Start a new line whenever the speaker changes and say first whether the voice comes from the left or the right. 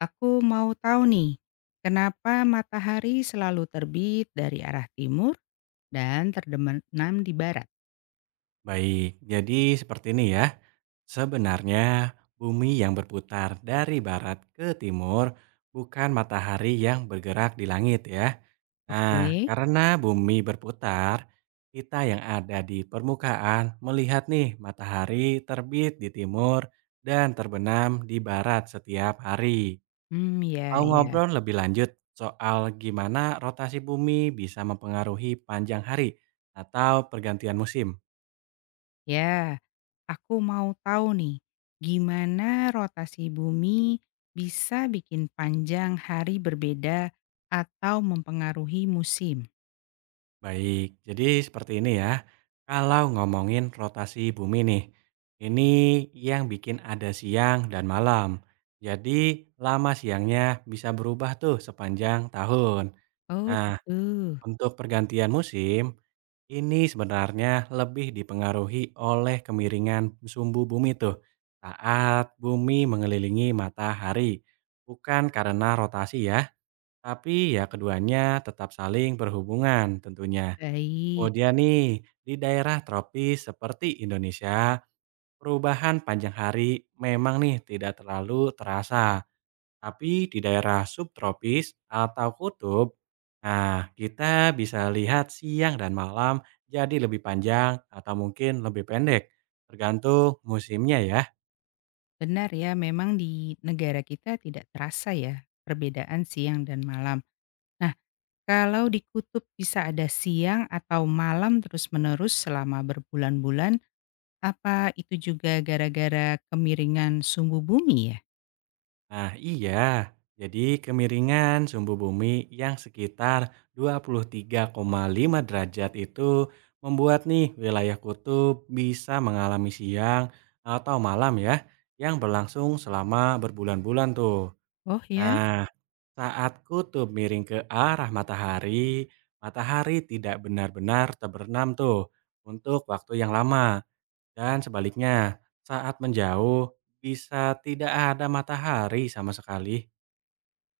left: Aku mau tahu nih, kenapa matahari selalu terbit dari arah timur dan terbenam di barat?
right: Baik, jadi seperti ini ya. Sebenarnya bumi yang berputar dari barat ke timur bukan matahari yang bergerak di langit ya. Nah,
left: Oke.
right: karena bumi berputar, kita yang ada di permukaan melihat nih matahari terbit di timur dan terbenam di barat setiap hari.
left: Hmm, ya
right: Mau
left: ya.
right: ngobrol lebih lanjut soal gimana rotasi bumi bisa mempengaruhi panjang hari atau pergantian musim?
left: Ya, aku mau tahu nih, gimana rotasi bumi bisa bikin panjang hari berbeda atau mempengaruhi musim?
right: Baik, jadi seperti ini ya. Kalau ngomongin rotasi bumi nih, ini yang bikin ada siang dan malam. Jadi lama siangnya bisa berubah tuh sepanjang tahun.
left: Oh,
right: Nah,
left: gitu.
right: untuk pergantian musim, ini sebenarnya lebih dipengaruhi oleh kemiringan sumbu bumi tuh saat bumi mengelilingi matahari. Bukan karena rotasi ya, tapi ya keduanya tetap saling berhubungan tentunya.
left: Baik.
right: Kemudian nih, di daerah tropis seperti Indonesia, perubahan panjang hari memang nih tidak terlalu terasa. Tapi di daerah subtropis atau kutub, nah kita bisa lihat siang dan malam jadi lebih panjang atau mungkin lebih pendek, tergantung musimnya ya.
left: Benar ya, memang di negara kita tidak terasa ya perbedaan siang dan malam. Kalau di kutub bisa ada siang atau malam terus-menerus selama berbulan-bulan, apa itu juga gara-gara kemiringan sumbu bumi ya?
right: Nah, iya. Jadi kemiringan sumbu bumi yang sekitar 23,5 derajat itu membuat nih wilayah kutub bisa mengalami siang atau malam ya yang berlangsung selama berbulan-bulan tuh.
left: Oh ya?
right: Nah, saat kutub miring ke arah matahari, matahari tidak benar-benar terbenam tuh untuk waktu yang lama. Dan sebaliknya, saat menjauh bisa tidak ada matahari sama sekali.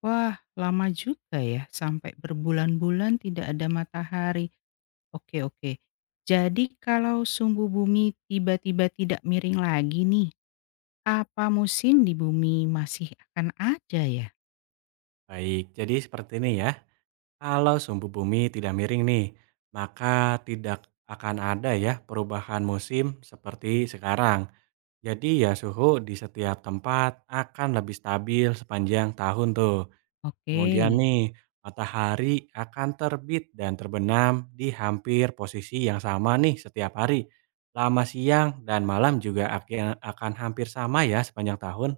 left: Wah, lama juga ya sampai berbulan-bulan tidak ada matahari. Oke, oke. Jadi kalau sumbu bumi tiba-tiba tidak miring lagi nih, apa musim di bumi masih akan ada ya?
right: Baik, jadi seperti ini ya. Kalau sumbu bumi tidak miring nih, maka tidak akan ada ya perubahan musim seperti sekarang. Jadi ya suhu di setiap tempat akan lebih stabil sepanjang tahun tuh.
left: Oke.
right: Kemudian nih, matahari akan terbit dan terbenam di hampir posisi yang sama nih setiap hari. Lama siang dan malam juga akan hampir sama ya sepanjang tahun.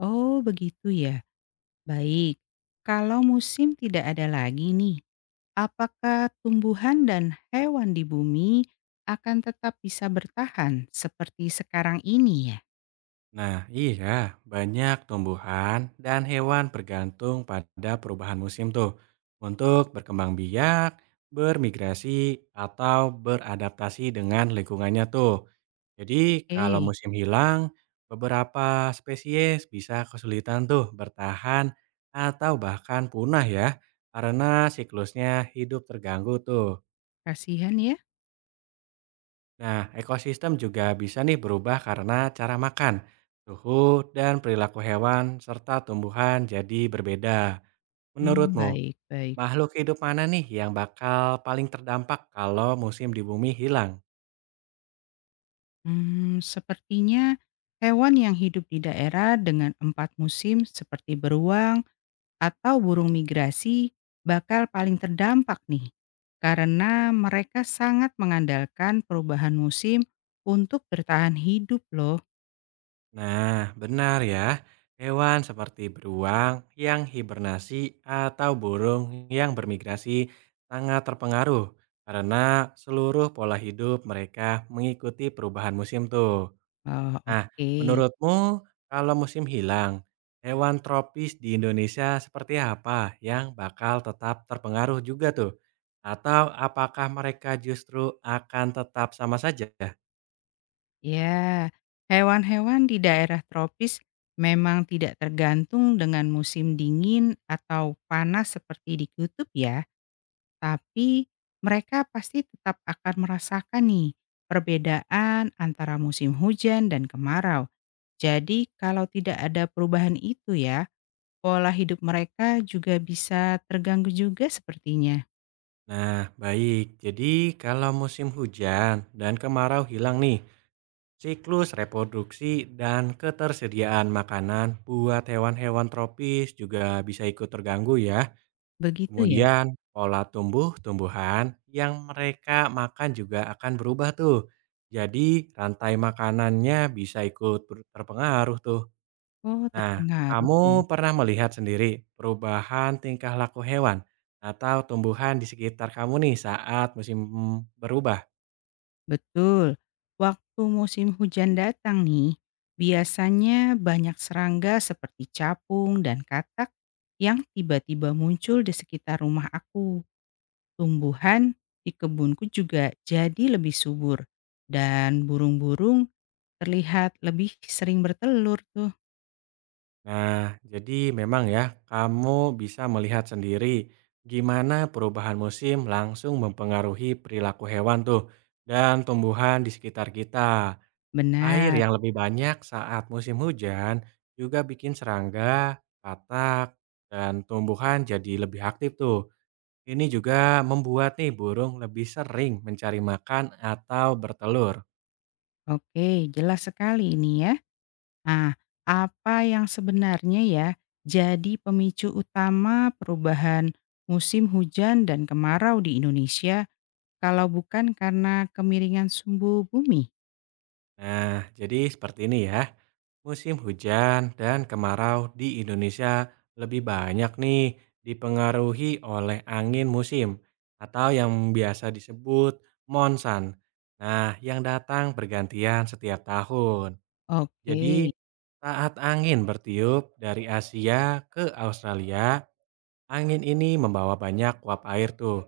left: Oh, begitu ya. Baik. Kalau musim tidak ada lagi nih, apakah tumbuhan dan hewan di bumi akan tetap bisa bertahan seperti sekarang ini ya?
right: Nah, iya, banyak tumbuhan dan hewan bergantung pada perubahan musim tuh untuk berkembang biak, bermigrasi, atau beradaptasi dengan lingkungannya tuh. Jadi kalau
left: Eh,
right: musim hilang, beberapa spesies bisa kesulitan tuh bertahan atau bahkan punah ya, karena siklusnya hidup terganggu tuh.
left: kasihan ya.
right: Nah, ekosistem juga bisa nih berubah karena cara makan, suhu, dan perilaku hewan serta tumbuhan jadi berbeda.
left: Hmm,
right: Menurutmu,
left: baik baik.
right: makhluk hidup mana nih yang bakal paling terdampak kalau musim di bumi hilang?
left: Hmm, sepertinya hewan yang hidup di daerah dengan 4 musim seperti beruang atau burung migrasi bakal paling terdampak nih, karena mereka sangat mengandalkan perubahan musim untuk bertahan hidup loh.
right: Nah, benar ya. Hewan seperti beruang yang hibernasi atau burung yang bermigrasi sangat terpengaruh karena seluruh pola hidup mereka mengikuti perubahan musim tuh.
left: Oh,
right: Nah,
left: oke.
right: menurutmu kalau musim hilang, hewan tropis di Indonesia seperti apa yang bakal tetap terpengaruh juga tuh? Atau apakah mereka justru akan tetap sama saja?
left: Ya, hewan-hewan di daerah tropis memang tidak tergantung dengan musim dingin atau panas seperti di kutub ya, tapi mereka pasti tetap akan merasakan nih perbedaan antara musim hujan dan kemarau. Jadi kalau tidak ada perubahan itu ya, pola hidup mereka juga bisa terganggu juga sepertinya.
right: Nah, baik. Jadi kalau musim hujan dan kemarau hilang nih, siklus reproduksi dan ketersediaan makanan buat hewan-hewan tropis juga bisa ikut terganggu ya.
left: Begitu ya?
right: Kemudian pola tumbuh-tumbuhan yang mereka makan juga akan berubah tuh. Jadi rantai makanannya bisa ikut terpengaruh tuh.
left: Oh,
right: Nah,
left: terpengaruh
right: kamu
left: ya.
right: pernah melihat sendiri perubahan tingkah laku hewan atau tumbuhan di sekitar kamu nih saat musim berubah?
left: Betul. Waktu musim hujan datang nih, biasanya banyak serangga seperti capung dan katak yang tiba-tiba muncul di sekitar rumah aku. Tumbuhan di kebunku juga jadi lebih subur dan burung-burung terlihat lebih sering bertelur tuh.
right: Nah, jadi memang ya, kamu bisa melihat sendiri gimana perubahan musim langsung mempengaruhi perilaku hewan tuh dan tumbuhan di sekitar kita. Air
left: Benar.
right: yang lebih banyak saat musim hujan juga bikin serangga, katak, dan tumbuhan jadi lebih aktif tuh. Ini juga membuat nih burung lebih sering mencari makan atau bertelur.
left: Oke, jelas sekali ini ya. Nah, apa yang sebenarnya ya jadi pemicu utama perubahan musim hujan dan kemarau di Indonesia kalau bukan karena kemiringan sumbu bumi?
right: Nah, jadi seperti ini ya. Musim hujan dan kemarau di Indonesia lebih banyak nih dipengaruhi oleh angin musim atau yang biasa disebut monsun. Nah, yang datang bergantian setiap tahun.
left: Oke,
right: Jadi, saat angin bertiup dari Asia ke Australia, angin ini membawa banyak uap air tuh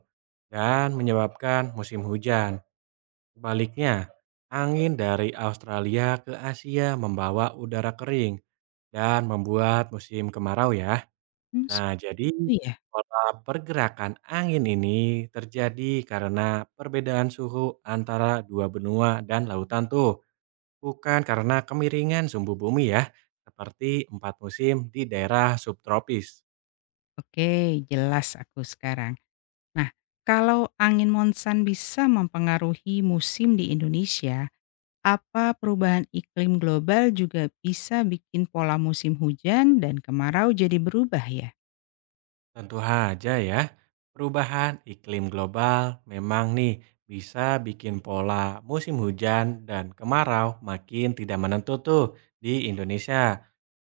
right: dan menyebabkan musim hujan. Sebaliknya, angin dari Australia ke Asia membawa udara kering dan membuat musim kemarau ya.
left: hmm,
right: Nah,
left: seperti
right: jadi
left: ya.
right: pola pergerakan angin ini terjadi karena perbedaan suhu antara dua benua dan lautan tuh, bukan karena kemiringan sumbu bumi ya, seperti empat musim di daerah subtropis.
left: Oke, jelas aku sekarang. Nah, kalau angin monsan bisa mempengaruhi musim di Indonesia, apa perubahan iklim global juga bisa bikin pola musim hujan dan kemarau jadi berubah ya?
right: Tentu saja ya, perubahan iklim global memang nih bisa bikin pola musim hujan dan kemarau makin tidak menentu tuh di Indonesia.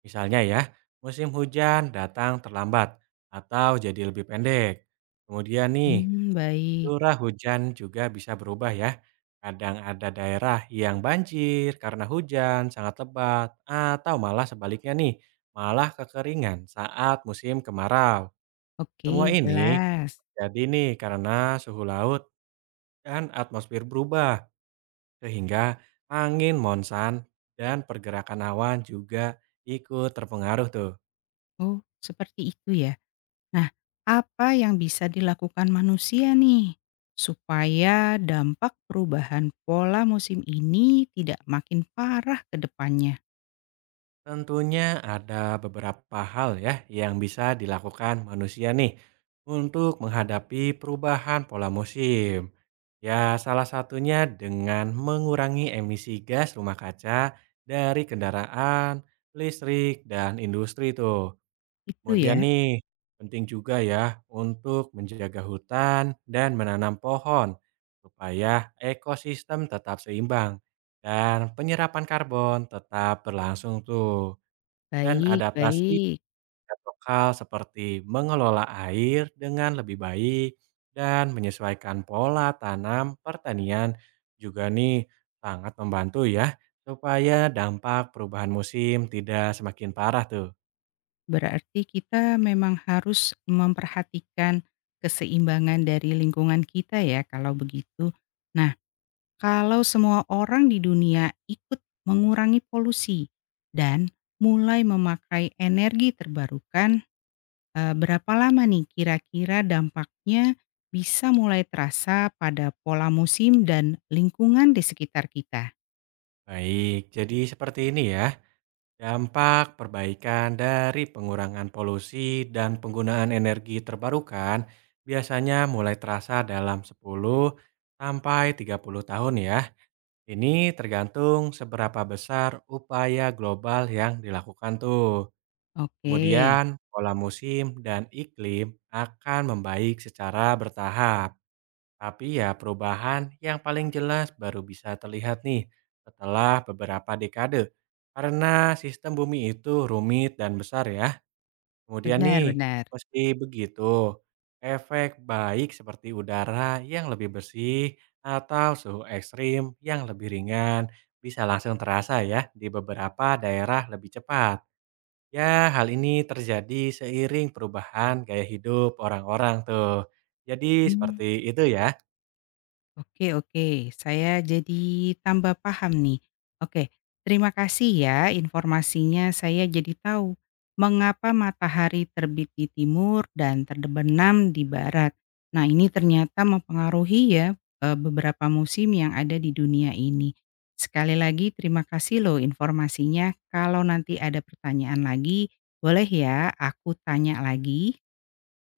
right: Misalnya ya, musim hujan datang terlambat atau jadi lebih pendek. Kemudian nih,
left: Hmm, baik.
right: curah hujan juga bisa berubah ya. Kadang ada daerah yang banjir karena hujan sangat lebat atau malah sebaliknya nih, malah kekeringan saat musim kemarau. Semua
left: Oke,
right: ini
left: jelas.
right: jadi nih karena suhu laut dan atmosfer berubah, sehingga angin monsan dan pergerakan awan juga ikut terpengaruh tuh.
left: Oh, seperti itu ya. Nah, apa yang bisa dilakukan manusia nih supaya dampak perubahan pola musim ini tidak makin parah ke depannya?
right: Tentunya ada beberapa hal ya yang bisa dilakukan manusia nih untuk menghadapi perubahan pola musim. Ya, salah satunya dengan mengurangi emisi gas rumah kaca dari kendaraan, listrik, dan industri tuh.
left: Itu
right: Kemudian
left: ya.
right: nih, penting juga ya untuk menjaga hutan dan menanam pohon supaya ekosistem tetap seimbang dan penyerapan karbon tetap berlangsung tuh. Dan
left: Baik,
right: adaptasi
left: baik.
right: tingkat lokal seperti mengelola air dengan lebih baik dan menyesuaikan pola tanam pertanian juga nih sangat membantu ya supaya dampak perubahan musim tidak semakin parah tuh.
left: Berarti kita memang harus memperhatikan keseimbangan dari lingkungan kita ya kalau begitu. Nah, kalau semua orang di dunia ikut mengurangi polusi dan mulai memakai energi terbarukan, berapa lama nih kira-kira dampaknya bisa mulai terasa pada pola musim dan lingkungan di sekitar kita?
right: Baik, jadi seperti ini ya. Dampak perbaikan dari pengurangan polusi dan penggunaan energi terbarukan biasanya mulai terasa dalam 10 sampai 30 tahun ya. Ini tergantung seberapa besar upaya global yang dilakukan tuh.
left: Oke,
right: Kemudian pola musim dan iklim akan membaik secara bertahap. Tapi ya perubahan yang paling jelas baru bisa terlihat nih setelah beberapa dekade. Karena sistem bumi itu rumit dan besar ya. Kemudian
left: benar
right: nih,
left: benar.
right: meski begitu, efek baik seperti udara yang lebih bersih atau suhu ekstrim yang lebih ringan bisa langsung terasa ya di beberapa daerah lebih cepat. Ya, hal ini terjadi seiring perubahan gaya hidup orang-orang tuh. Jadi
left: Mmm.
right: seperti itu ya.
left: Oke oke, saya jadi tambah paham nih. Oke, terima kasih ya informasinya. Saya jadi tahu mengapa matahari terbit di timur dan terbenam di barat. Nah, ini ternyata mempengaruhi ya beberapa musim yang ada di dunia ini. Sekali lagi terima kasih loh informasinya. Kalau nanti ada pertanyaan lagi, boleh ya aku tanya lagi?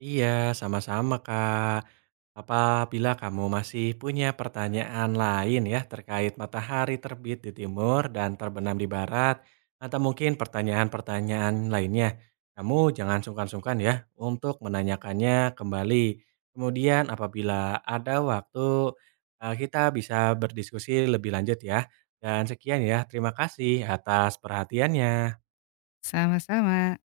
right: Iya, sama-sama, Kak. Apabila kamu masih punya pertanyaan lain ya terkait matahari terbit di timur dan terbenam di barat, atau mungkin pertanyaan-pertanyaan lainnya, kamu jangan sungkan-sungkan ya untuk menanyakannya kembali. Kemudian apabila ada waktu, kita bisa berdiskusi lebih lanjut ya. Dan sekian ya, terima kasih atas perhatiannya.
left: Sama-sama.